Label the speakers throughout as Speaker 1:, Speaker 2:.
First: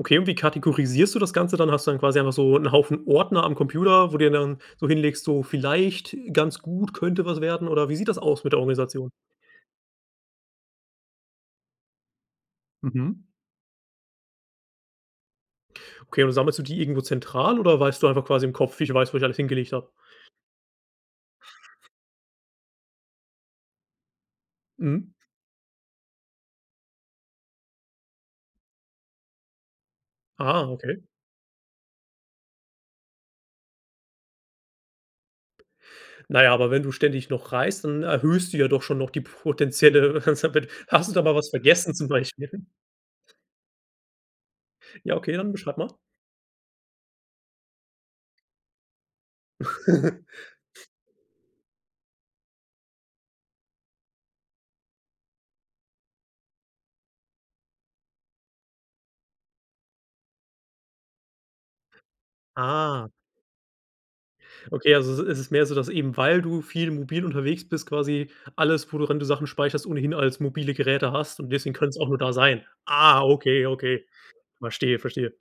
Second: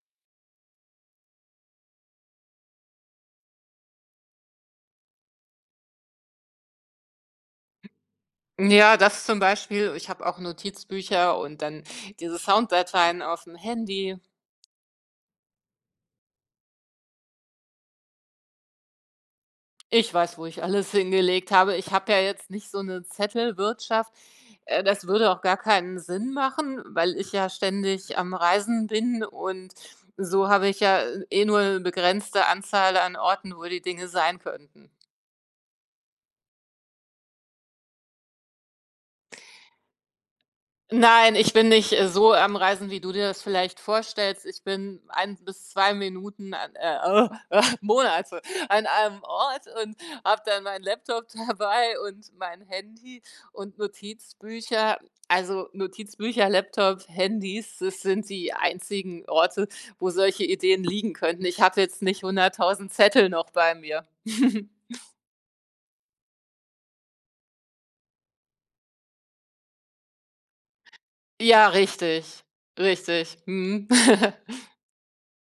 Speaker 1: Okay, und wie kategorisierst du das Ganze dann? Hast du dann quasi einfach so 'n Haufen Ordner am Computer, wo du dann so hinlegst, so: „Vielleicht ganz gut, könnte was werden." oder wie sieht das aus mit der
Speaker 2: Ja,
Speaker 1: Organisation?
Speaker 2: das zum Beispiel ich habe auch Notizbücher und dann diese
Speaker 1: Mhm.
Speaker 2: Sounddateien auf'm Handy.
Speaker 1: Okay, und sammelst du die irgendwo zentral oder weißt du einfach quasi im Kopf: „Ich weiß, wo ich alles hingelegt habe?”
Speaker 2: Ich weiß, wo ich alles hingelegt habe. Ich habe ja jetzt nicht so 'ne Zettelwirtschaft äh, das
Speaker 1: Mhm.
Speaker 2: würde auch gar keinen Sinn machen, weil ich ja ständig am Reisen bin und so
Speaker 1: Ah,
Speaker 2: habe ich
Speaker 1: okay.
Speaker 2: ja eh nur begrenzte Anzahl an Orten, wo die Dinge sein könnten.
Speaker 1: Na ja, aber wenn du ständig noch reist, dann erhöhst du ja doch schon noch die potenzielle [unintelligible] hast du da
Speaker 2: Nein,
Speaker 1: mal was
Speaker 2: ich bin nicht,
Speaker 1: vergessen
Speaker 2: äh,
Speaker 1: zum
Speaker 2: so am
Speaker 1: Beispiel?
Speaker 2: Reisen, wie du dir das vielleicht vorstellst. Ich bin
Speaker 1: Ja, okay,
Speaker 2: 1
Speaker 1: dann
Speaker 2: bis
Speaker 1: beschreibe
Speaker 2: 2
Speaker 1: mal.
Speaker 2: Minuten an äh äh, Monate an einem Ort und habe dann meinen Laptop dabei und mein Handy und Notizbücher. Also Notizbücher, Laptop, Handys, das sind die einzigen Orte, wo solche Ideen liegen könnten i ch hatte jetzt nicht 100.0000
Speaker 1: Ah.
Speaker 2: Zettel noch bei mir.
Speaker 1: Okay, also i ist es mehr so, dass eben, weil du viel mobil unterwegs bist, quasi alles, wo du, wenn du Sachen speicherst ohnehin als mobile Geräte hast, und
Speaker 2: Ja,
Speaker 1: deswegen könnte es auch nur
Speaker 2: richtig,
Speaker 1: da sein. Ah,
Speaker 2: richtig.
Speaker 1: okay,
Speaker 2: Mhm.
Speaker 1: okay. Verstehe, verstehe.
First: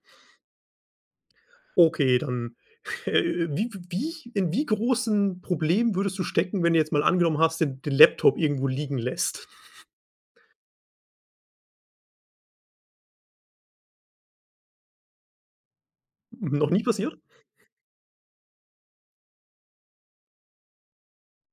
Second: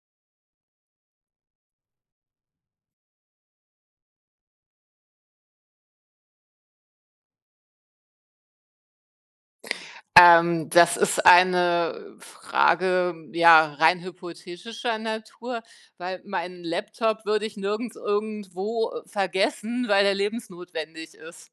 Speaker 1: Okay, dann, äh, wi wie in wie großen Problemen würdest du stecken, wenn du jetzt mal angenommen hast, den den Laptop irgendwo liegen lässt?
Speaker 2: Ähm, das ist eine Frage, ja, rein hypothetischer Natur, weil meinen
Speaker 1: Noch nie passiert?
Speaker 2: Laptop würde ich nirgends irgendwo vergessen, weil der lebensnotwendig ist.